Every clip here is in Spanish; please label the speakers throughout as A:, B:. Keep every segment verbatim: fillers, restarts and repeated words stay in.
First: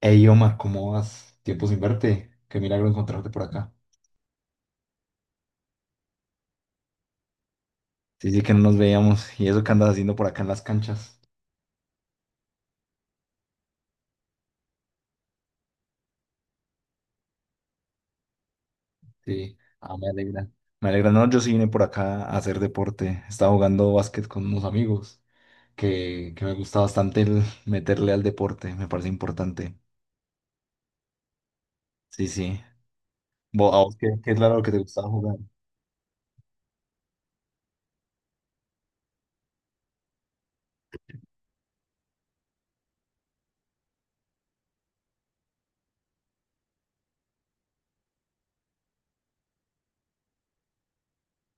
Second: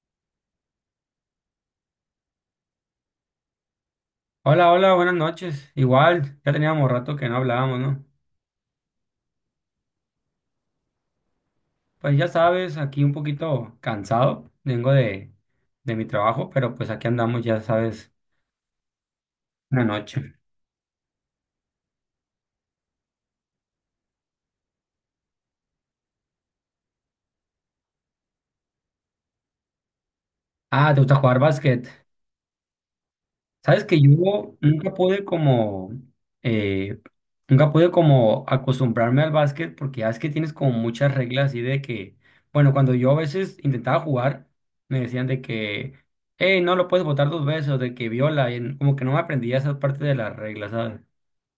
A: Hey, Omar, ¿cómo vas? Tiempo sin verte. Qué milagro encontrarte por acá.
B: Hola, hola, buenas noches. Igual, ya teníamos rato que no hablábamos, ¿no?
A: Sí, sí, que no nos veíamos. ¿Y eso que andas haciendo por acá en las canchas?
B: Pues ya sabes, aquí un poquito cansado, vengo de, de mi trabajo, pero pues aquí andamos, ya sabes,
A: Sí,
B: una
A: ah, me
B: noche.
A: alegra. Me alegra. No, yo sí vine por acá a hacer deporte. Estaba jugando básquet con unos amigos, que, que me gusta bastante el meterle al deporte. Me parece importante.
B: Ah, ¿te gusta jugar básquet?
A: Sí, sí. ¿Vo- ¿A
B: Sabes
A: vos
B: que
A: qué, qué es
B: yo
A: lo que te
B: nunca
A: gustaba
B: pude
A: jugar?
B: como, eh, nunca pude como acostumbrarme al básquet porque ya es que tienes como muchas reglas y de que, bueno, cuando yo a veces intentaba jugar, me decían de que, hey, no lo puedes botar dos veces, o de que viola, y en- como que no me aprendía esa parte de las reglas, ¿sabes?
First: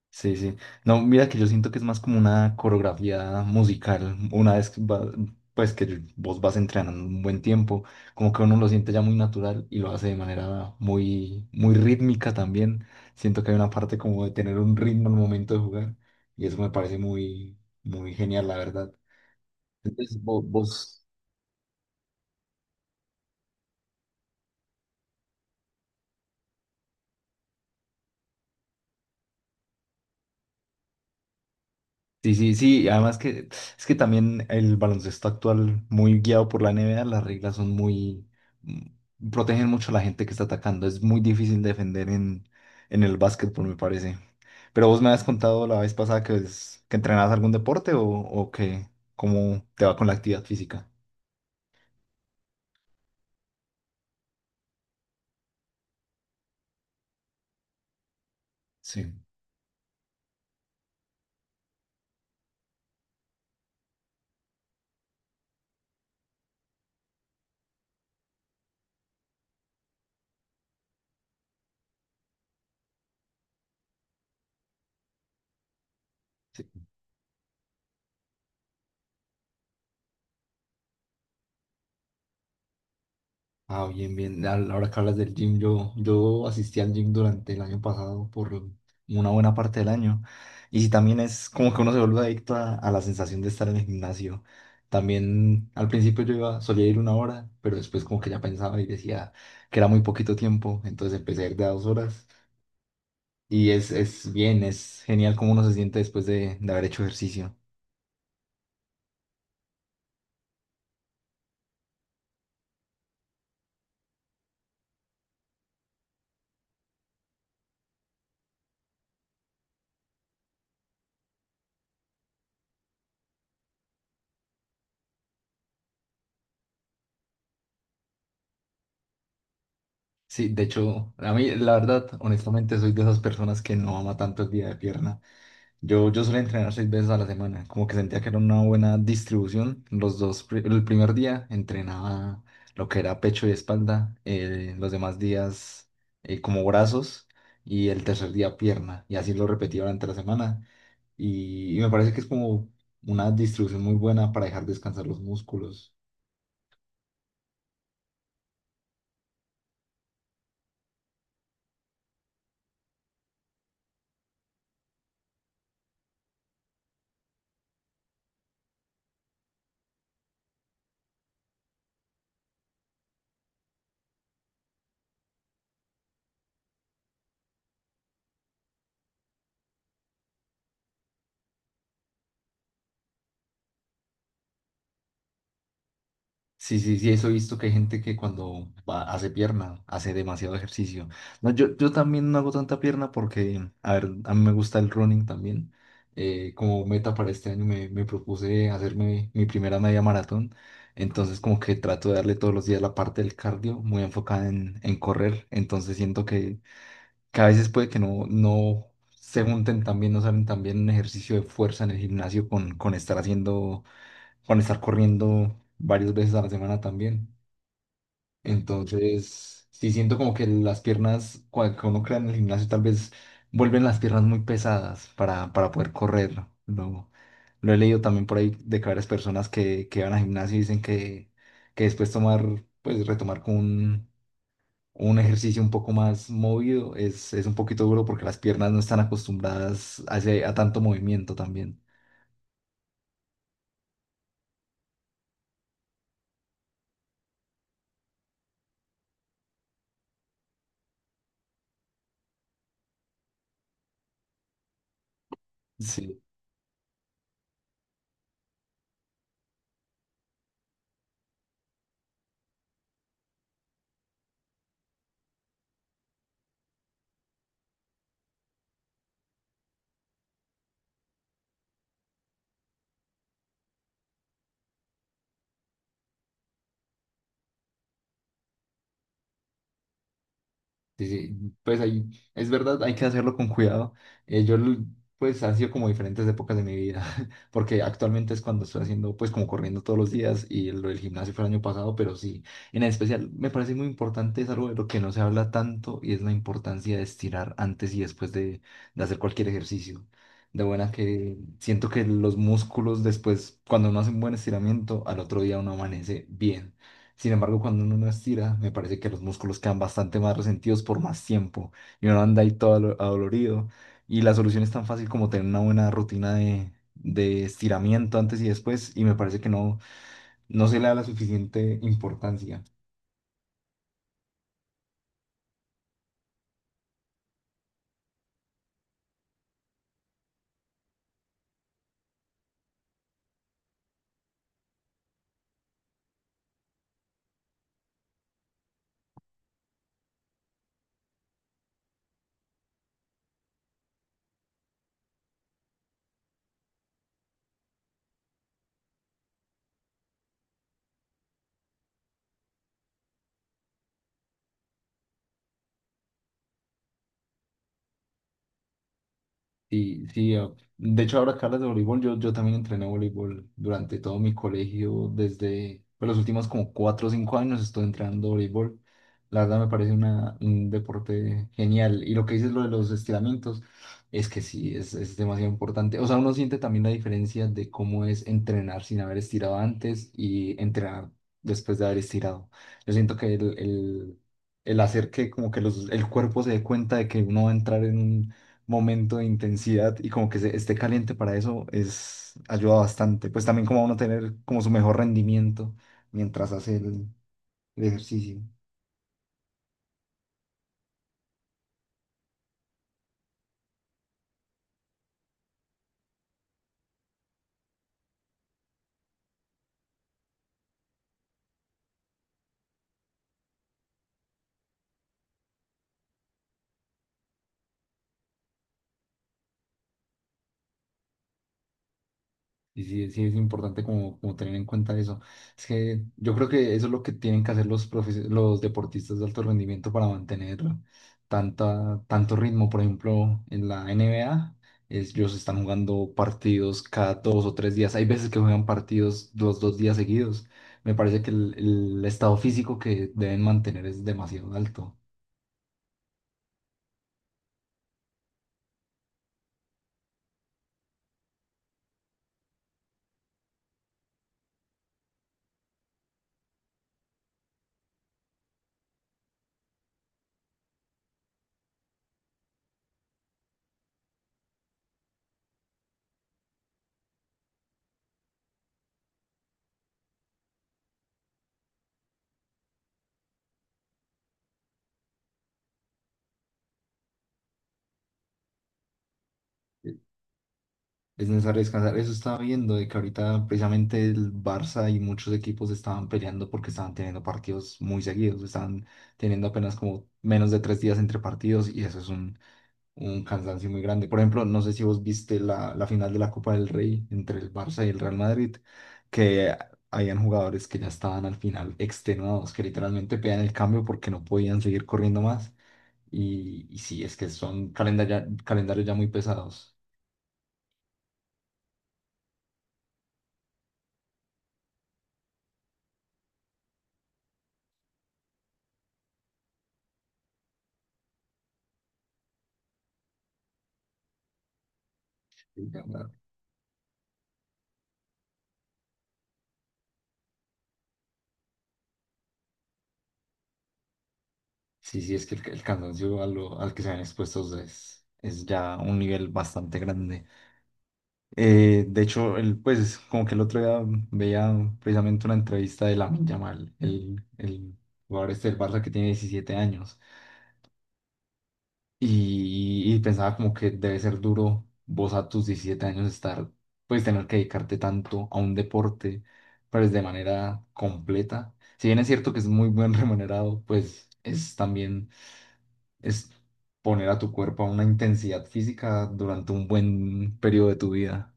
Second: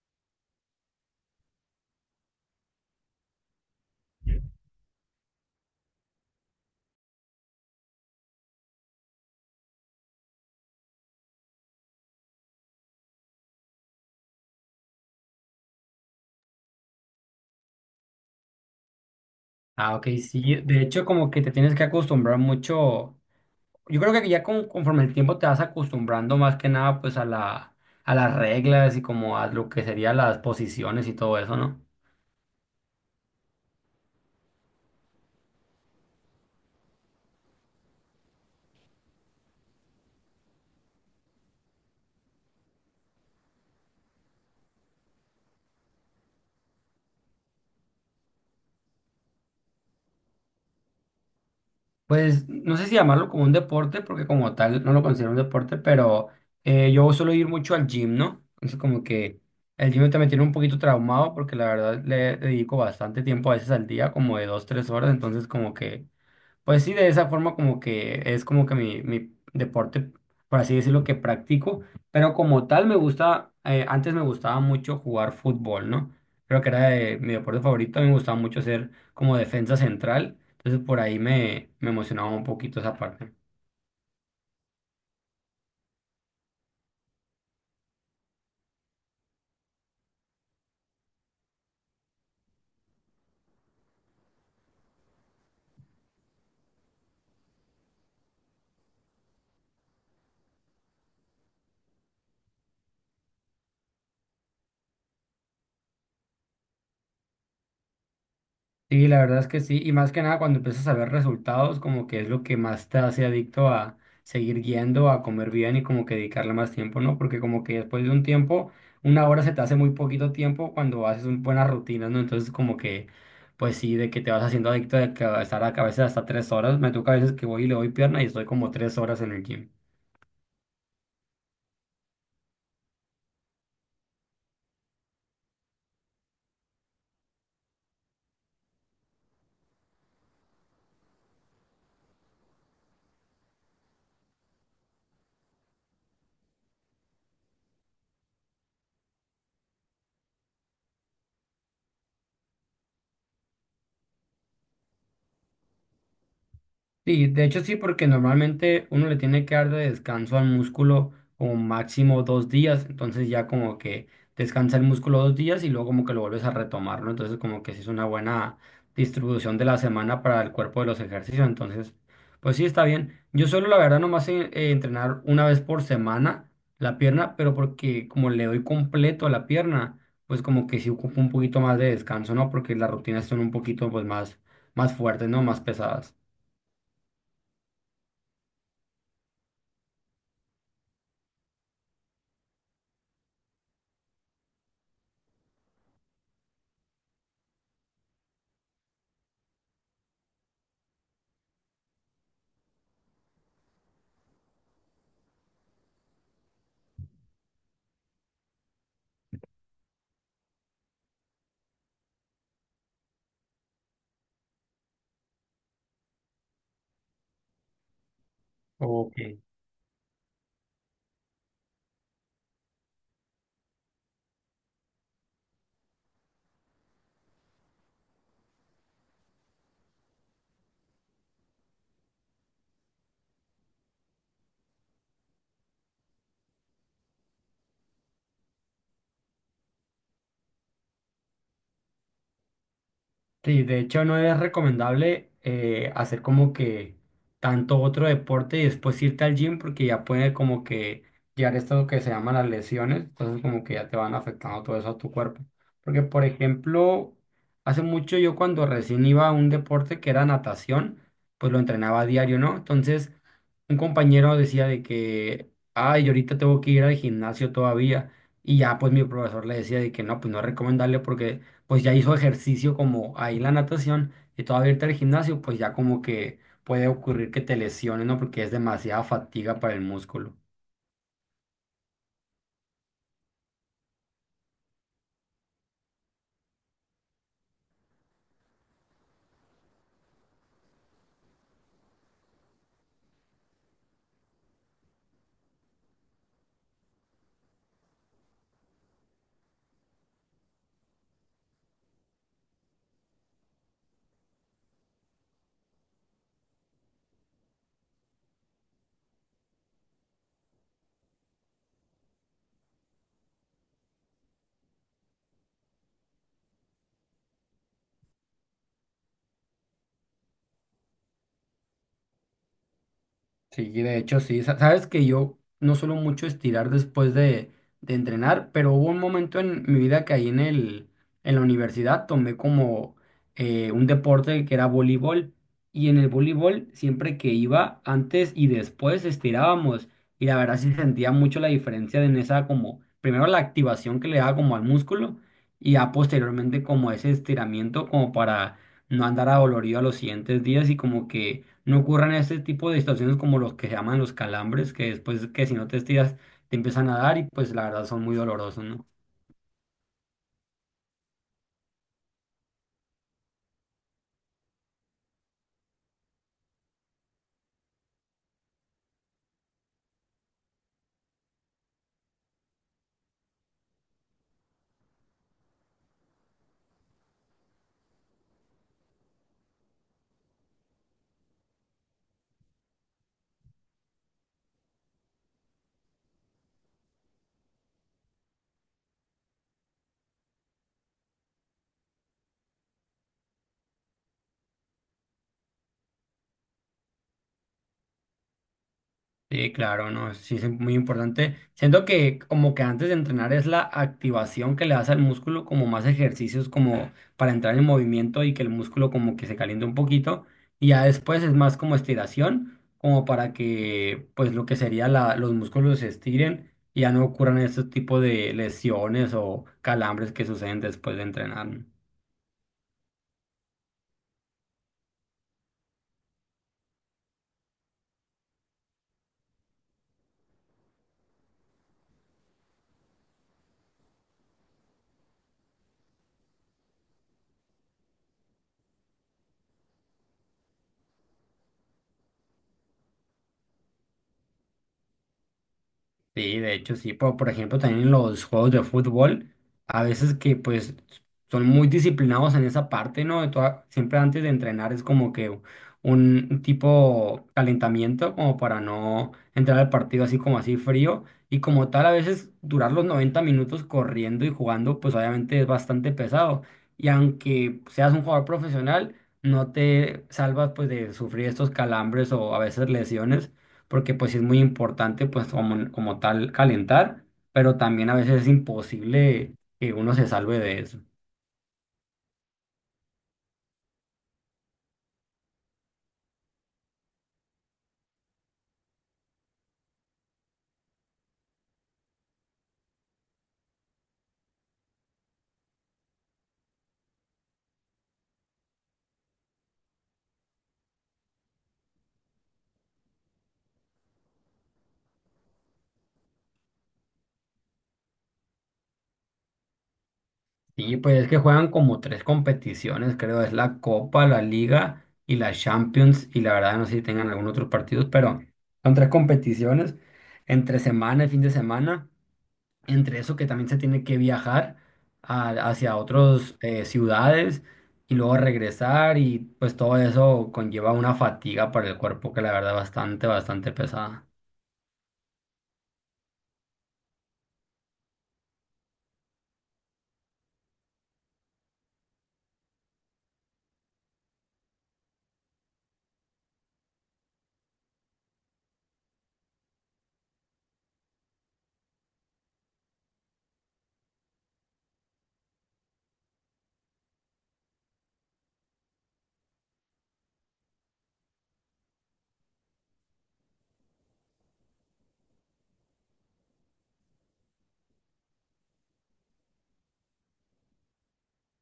A: Sí, sí. No, mira que yo siento que es más como una coreografía musical. Una vez que va- pues que yo- vos vas entrenando un buen tiempo, como que uno lo siente ya muy natural y lo hace de manera muy, muy rítmica también. Siento que hay una parte como de tener un ritmo al momento de jugar y eso me parece muy, muy genial, la verdad.
B: Ah, ok,
A: Entonces, vo-
B: sí, de hecho
A: vos,
B: como que te tienes que acostumbrar mucho, yo creo que ya con, conforme el tiempo te vas acostumbrando más que nada pues a la, a las reglas y como a lo que serían las posiciones y todo eso, ¿no?
A: Sí, sí, sí, además que es que también el baloncesto actual, muy guiado por la N B A, las reglas son muy, mm, protegen mucho a la gente que está atacando, es muy difícil defender en, en el básquetbol, me parece. Pero vos me habías contado la vez pasada que, es- que entrenabas algún deporte o, o que cómo te va con la actividad física.
B: Pues no sé si llamarlo como un deporte, porque como tal no lo considero un deporte, pero eh, yo suelo ir mucho al gym, ¿no? Entonces como
A: Sí.
B: que el gym también tiene un poquito traumado, porque la verdad le dedico bastante tiempo a veces al día, como de dos, tres horas, entonces como que pues sí, de esa forma como que es como que mi, mi deporte, por así decirlo, que practico, pero como tal me gusta, eh, antes me gustaba mucho jugar fútbol, ¿no? Creo que era de- mi deporte favorito, me gustaba mucho ser como defensa central, entonces por ahí me, me emocionaba un poquito esa parte.
A: Ah, bien, bien. Al- Ahora que hablas del gym, yo, yo asistí al gym durante el año pasado por una buena parte del año. Y sí, también es como que uno se vuelve adicto a, a la sensación de estar en el gimnasio. También al principio yo iba, solía ir una hora, pero después como que ya pensaba y decía que era muy poquito tiempo, entonces empecé a ir de a dos horas. Y es, es bien, es genial cómo uno se siente después de, de haber hecho ejercicio.
B: Sí, la verdad es que sí, y más que nada cuando empiezas a ver resultados, como que es lo que más te hace adicto a seguir yendo, a comer bien y como que dedicarle más tiempo, ¿no? Porque como que después de un tiempo, una hora se te hace muy poquito tiempo cuando haces un, buenas rutinas, ¿no? Entonces como que, pues sí, de que te vas haciendo adicto de que estar a veces hasta tres horas, me toca a veces que voy y le doy pierna y estoy como tres horas en el gym.
A: Sí, de hecho, a mí la verdad, honestamente, soy de esas personas que no ama tanto el día de pierna. Yo, yo solía entrenar seis veces a la semana, como que sentía que era una buena distribución. Los dos, pri- el primer día entrenaba lo que era pecho y espalda, eh, los demás días eh, como brazos y el tercer día pierna. Y así lo repetía durante la semana. Y, y me parece que es como una distribución muy buena para dejar descansar los músculos.
B: Sí, de hecho sí, porque normalmente uno le tiene que dar de descanso al músculo como máximo dos días, entonces ya como que descansa el músculo dos días y luego como que lo vuelves a retomar, ¿no? Entonces como que sí es una buena distribución de la semana para el cuerpo de los ejercicios, entonces pues sí está bien. Yo suelo la verdad nomás eh, eh, entrenar una vez por semana la pierna, pero porque como le doy completo a la pierna, pues como que sí ocupo un poquito más de descanso, ¿no? Porque las rutinas son un poquito pues más, más fuertes, ¿no? Más pesadas.
A: Sí, sí, sí, eso he visto que hay gente que cuando va- hace pierna, hace demasiado ejercicio. No, yo, yo también no hago tanta pierna porque, a ver, a mí me gusta el running también. Eh, como meta para este año me, me propuse hacerme mi primera media maratón. Entonces como que trato de darle todos los días la parte del cardio muy enfocada en, en correr. Entonces siento que, que a veces puede que no, no se junten tan bien, no salen tan bien un ejercicio de fuerza en el gimnasio con, con estar haciendo para estar corriendo varias veces a la semana también.
B: Ok.
A: Entonces, sí siento como que las piernas, cua- que uno crea en el gimnasio, tal vez vuelven las piernas muy pesadas para, para poder correr. Lo, lo he leído también por ahí de que varias personas que, que van al gimnasio y dicen que, que después tomar, pues retomar con un, un ejercicio un poco más movido es, es un poquito duro porque las piernas no están acostumbradas a, ese- a tanto movimiento también.
B: Sí, de hecho no es recomendable eh, hacer como que tanto otro deporte y después irte al gym porque ya puede como que llegar a esto que se llaman las lesiones, entonces como que ya te van afectando todo eso a tu cuerpo. Porque por
A: Sí.
B: ejemplo, hace mucho yo cuando recién iba a un deporte que era natación, pues lo entrenaba a diario, ¿no? Entonces un compañero decía de que, ay, yo ahorita tengo que ir al gimnasio todavía y ya pues mi profesor le decía de que no, pues no es recomendable porque pues ya hizo ejercicio como ahí la natación y todavía irte al gimnasio, pues ya como que puede ocurrir que te lesiones, ¿no? Porque es demasiada fatiga para el músculo.
A: Sí, sí, pues ahí, es verdad, hay que hacerlo con cuidado. Eh, yo, l- pues, ha sido como diferentes épocas de mi vida, porque actualmente es cuando estoy haciendo, pues, como corriendo todos los días y lo del gimnasio fue el año pasado, pero sí, en especial me parece muy importante, es algo de lo que no se habla tanto y es la importancia de estirar antes y después de, de hacer cualquier ejercicio. De buena que siento que los músculos después, cuando uno hace un buen estiramiento, al otro día uno amanece bien. Sin embargo, cuando uno no estira, me parece que los músculos quedan bastante más resentidos por más tiempo y uno anda ahí todo alo- adolorido. Y la solución es tan fácil como tener una buena rutina de, de estiramiento antes y después y me parece que no, no se le da la suficiente importancia.
B: Sí, de hecho, sí. Sa- Sabes que yo no suelo mucho estirar después de, de entrenar, pero hubo un momento en mi vida que ahí en el, en la universidad tomé como eh, un deporte que era voleibol. Y en el voleibol, siempre que iba, antes y después estirábamos. Y la verdad sí sentía mucho la diferencia en esa como, primero la activación que le daba como al músculo y ya posteriormente como ese estiramiento como para no andar adolorido a los siguientes días y como que no ocurran este tipo de situaciones como los que se llaman los calambres, que después que si no te estiras te empiezan a dar y pues la verdad son muy dolorosos, ¿no?
A: Sí, sí, ah, de hecho ahora que hablas de voleibol, yo, yo también entrené voleibol durante todo mi colegio, desde pues, los últimos como cuatro o cinco años estoy entrenando voleibol. La verdad me parece una, un deporte genial. Y lo que dices lo de los estiramientos, es que sí, es, es demasiado importante. O sea, uno siente también la diferencia de cómo es entrenar sin haber estirado antes y entrenar después de haber estirado. Yo siento que el, el, el hacer que como que los, el cuerpo se dé cuenta de que uno va a entrar en un momento de intensidad y como que se- esté caliente para eso es ayuda bastante. Pues también como a uno tener como su mejor rendimiento mientras hace el, el ejercicio.
B: Sí, claro, no, sí es muy importante. Siento que como que antes de entrenar es la activación que le das al músculo, como más ejercicios como para entrar en movimiento y que el músculo como que se caliente un poquito y ya después es más como estiración, como para que pues lo que sería la, los músculos se estiren y ya no ocurran estos tipos de lesiones o calambres que suceden después de entrenar, ¿no?
A: Y sí, sí es importante como, como tener en cuenta eso. Es que yo creo que eso es lo que tienen que hacer los profes- los deportistas de alto rendimiento para mantener tanta, tanto ritmo. Por ejemplo, en la N B A, es- ellos están jugando partidos cada dos o tres días. Hay veces que juegan partidos los dos días seguidos. Me parece que el, el estado físico que deben mantener es demasiado alto.
B: Sí, de hecho, sí, por, por ejemplo, también en los juegos de fútbol, a veces que pues son muy disciplinados en esa parte, ¿no? De toda- siempre antes de entrenar es como que un tipo calentamiento como para no entrar al partido así como así frío y como tal a veces durar los noventa minutos corriendo y jugando pues obviamente es bastante pesado y aunque seas un jugador profesional no te salvas pues de sufrir estos calambres o a veces lesiones porque pues sí es muy importante pues como, como tal calentar, pero también a veces es imposible que uno se salve de eso.
A: Es necesario descansar. Eso estaba viendo de que ahorita precisamente el Barça y muchos equipos estaban peleando porque estaban teniendo partidos muy seguidos, estaban teniendo apenas como menos de tres días entre partidos y eso es un, un cansancio muy grande. Por ejemplo, no sé si vos viste la, la final de la Copa del Rey entre el Barça y el Real Madrid, que habían jugadores que ya estaban al final extenuados, que literalmente pedían el cambio porque no podían seguir corriendo más. Y, y sí, es que son calendaria- calendarios ya muy pesados.
B: Y pues es que juegan como tres competiciones, creo, es la Copa, la Liga y la Champions, y la verdad no sé si tengan algún otro partido, pero son tres competiciones entre semana y fin de semana. Entre eso que también se tiene que viajar a- hacia otras ciudades y luego regresar y pues todo eso conlleva una fatiga para el cuerpo que la verdad es bastante, bastante pesada.
A: Sí, sí, es que el, el cansancio a lo- al que se ven expuestos es, es ya un nivel bastante grande. Eh, de hecho, el, pues como que el otro día veía precisamente una entrevista de Lamine Yamal, el, el jugador este del Barça que tiene diecisiete años, y, y pensaba como que debe ser duro vos a tus diecisiete años estar, pues tener que dedicarte tanto a un deporte, pues de manera completa. Si bien es cierto que es muy buen remunerado, pues es también es poner a tu cuerpo a una intensidad física durante un buen periodo de tu vida.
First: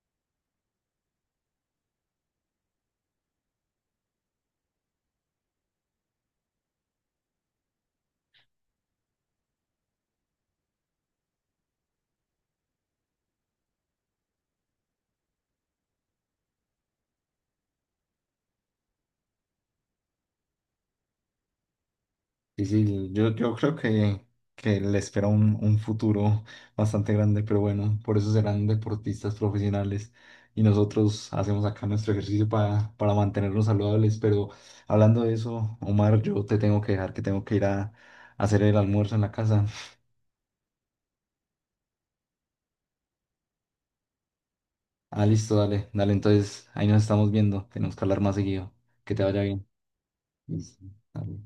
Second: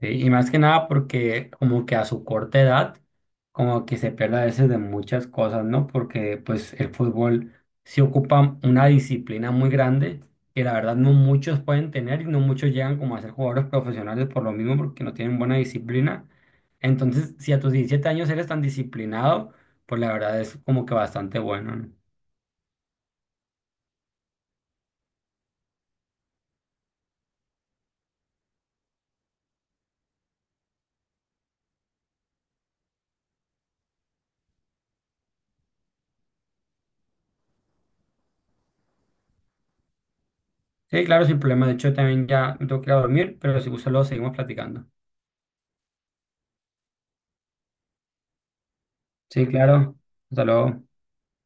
B: Sí, y más que nada porque como que a su corta edad, como que se pierde a veces de muchas cosas, ¿no? Porque pues el fútbol sí ocupa una disciplina muy grande que la verdad no muchos pueden tener y no muchos llegan como a ser jugadores profesionales por lo mismo porque no tienen buena disciplina. Entonces, si a tus diecisiete años eres tan disciplinado, pues la verdad es como que bastante bueno, ¿no?
A: Y sí, yo, yo creo que, que le espera un, un futuro bastante grande, pero bueno, por eso serán deportistas profesionales y nosotros hacemos acá nuestro ejercicio para, para mantenernos saludables. Pero hablando de eso, Omar, yo te tengo que dejar que tengo que ir a, a hacer el almuerzo en la casa.
B: Sí, claro, sin problema. De hecho, también ya me tengo que ir a dormir, pero si gusta luego seguimos platicando.
A: Ah, listo, dale, dale, entonces ahí nos estamos viendo, tenemos que hablar más seguido. Que te vaya
B: Sí,
A: bien.
B: claro. Hasta luego.
A: Listo, dale.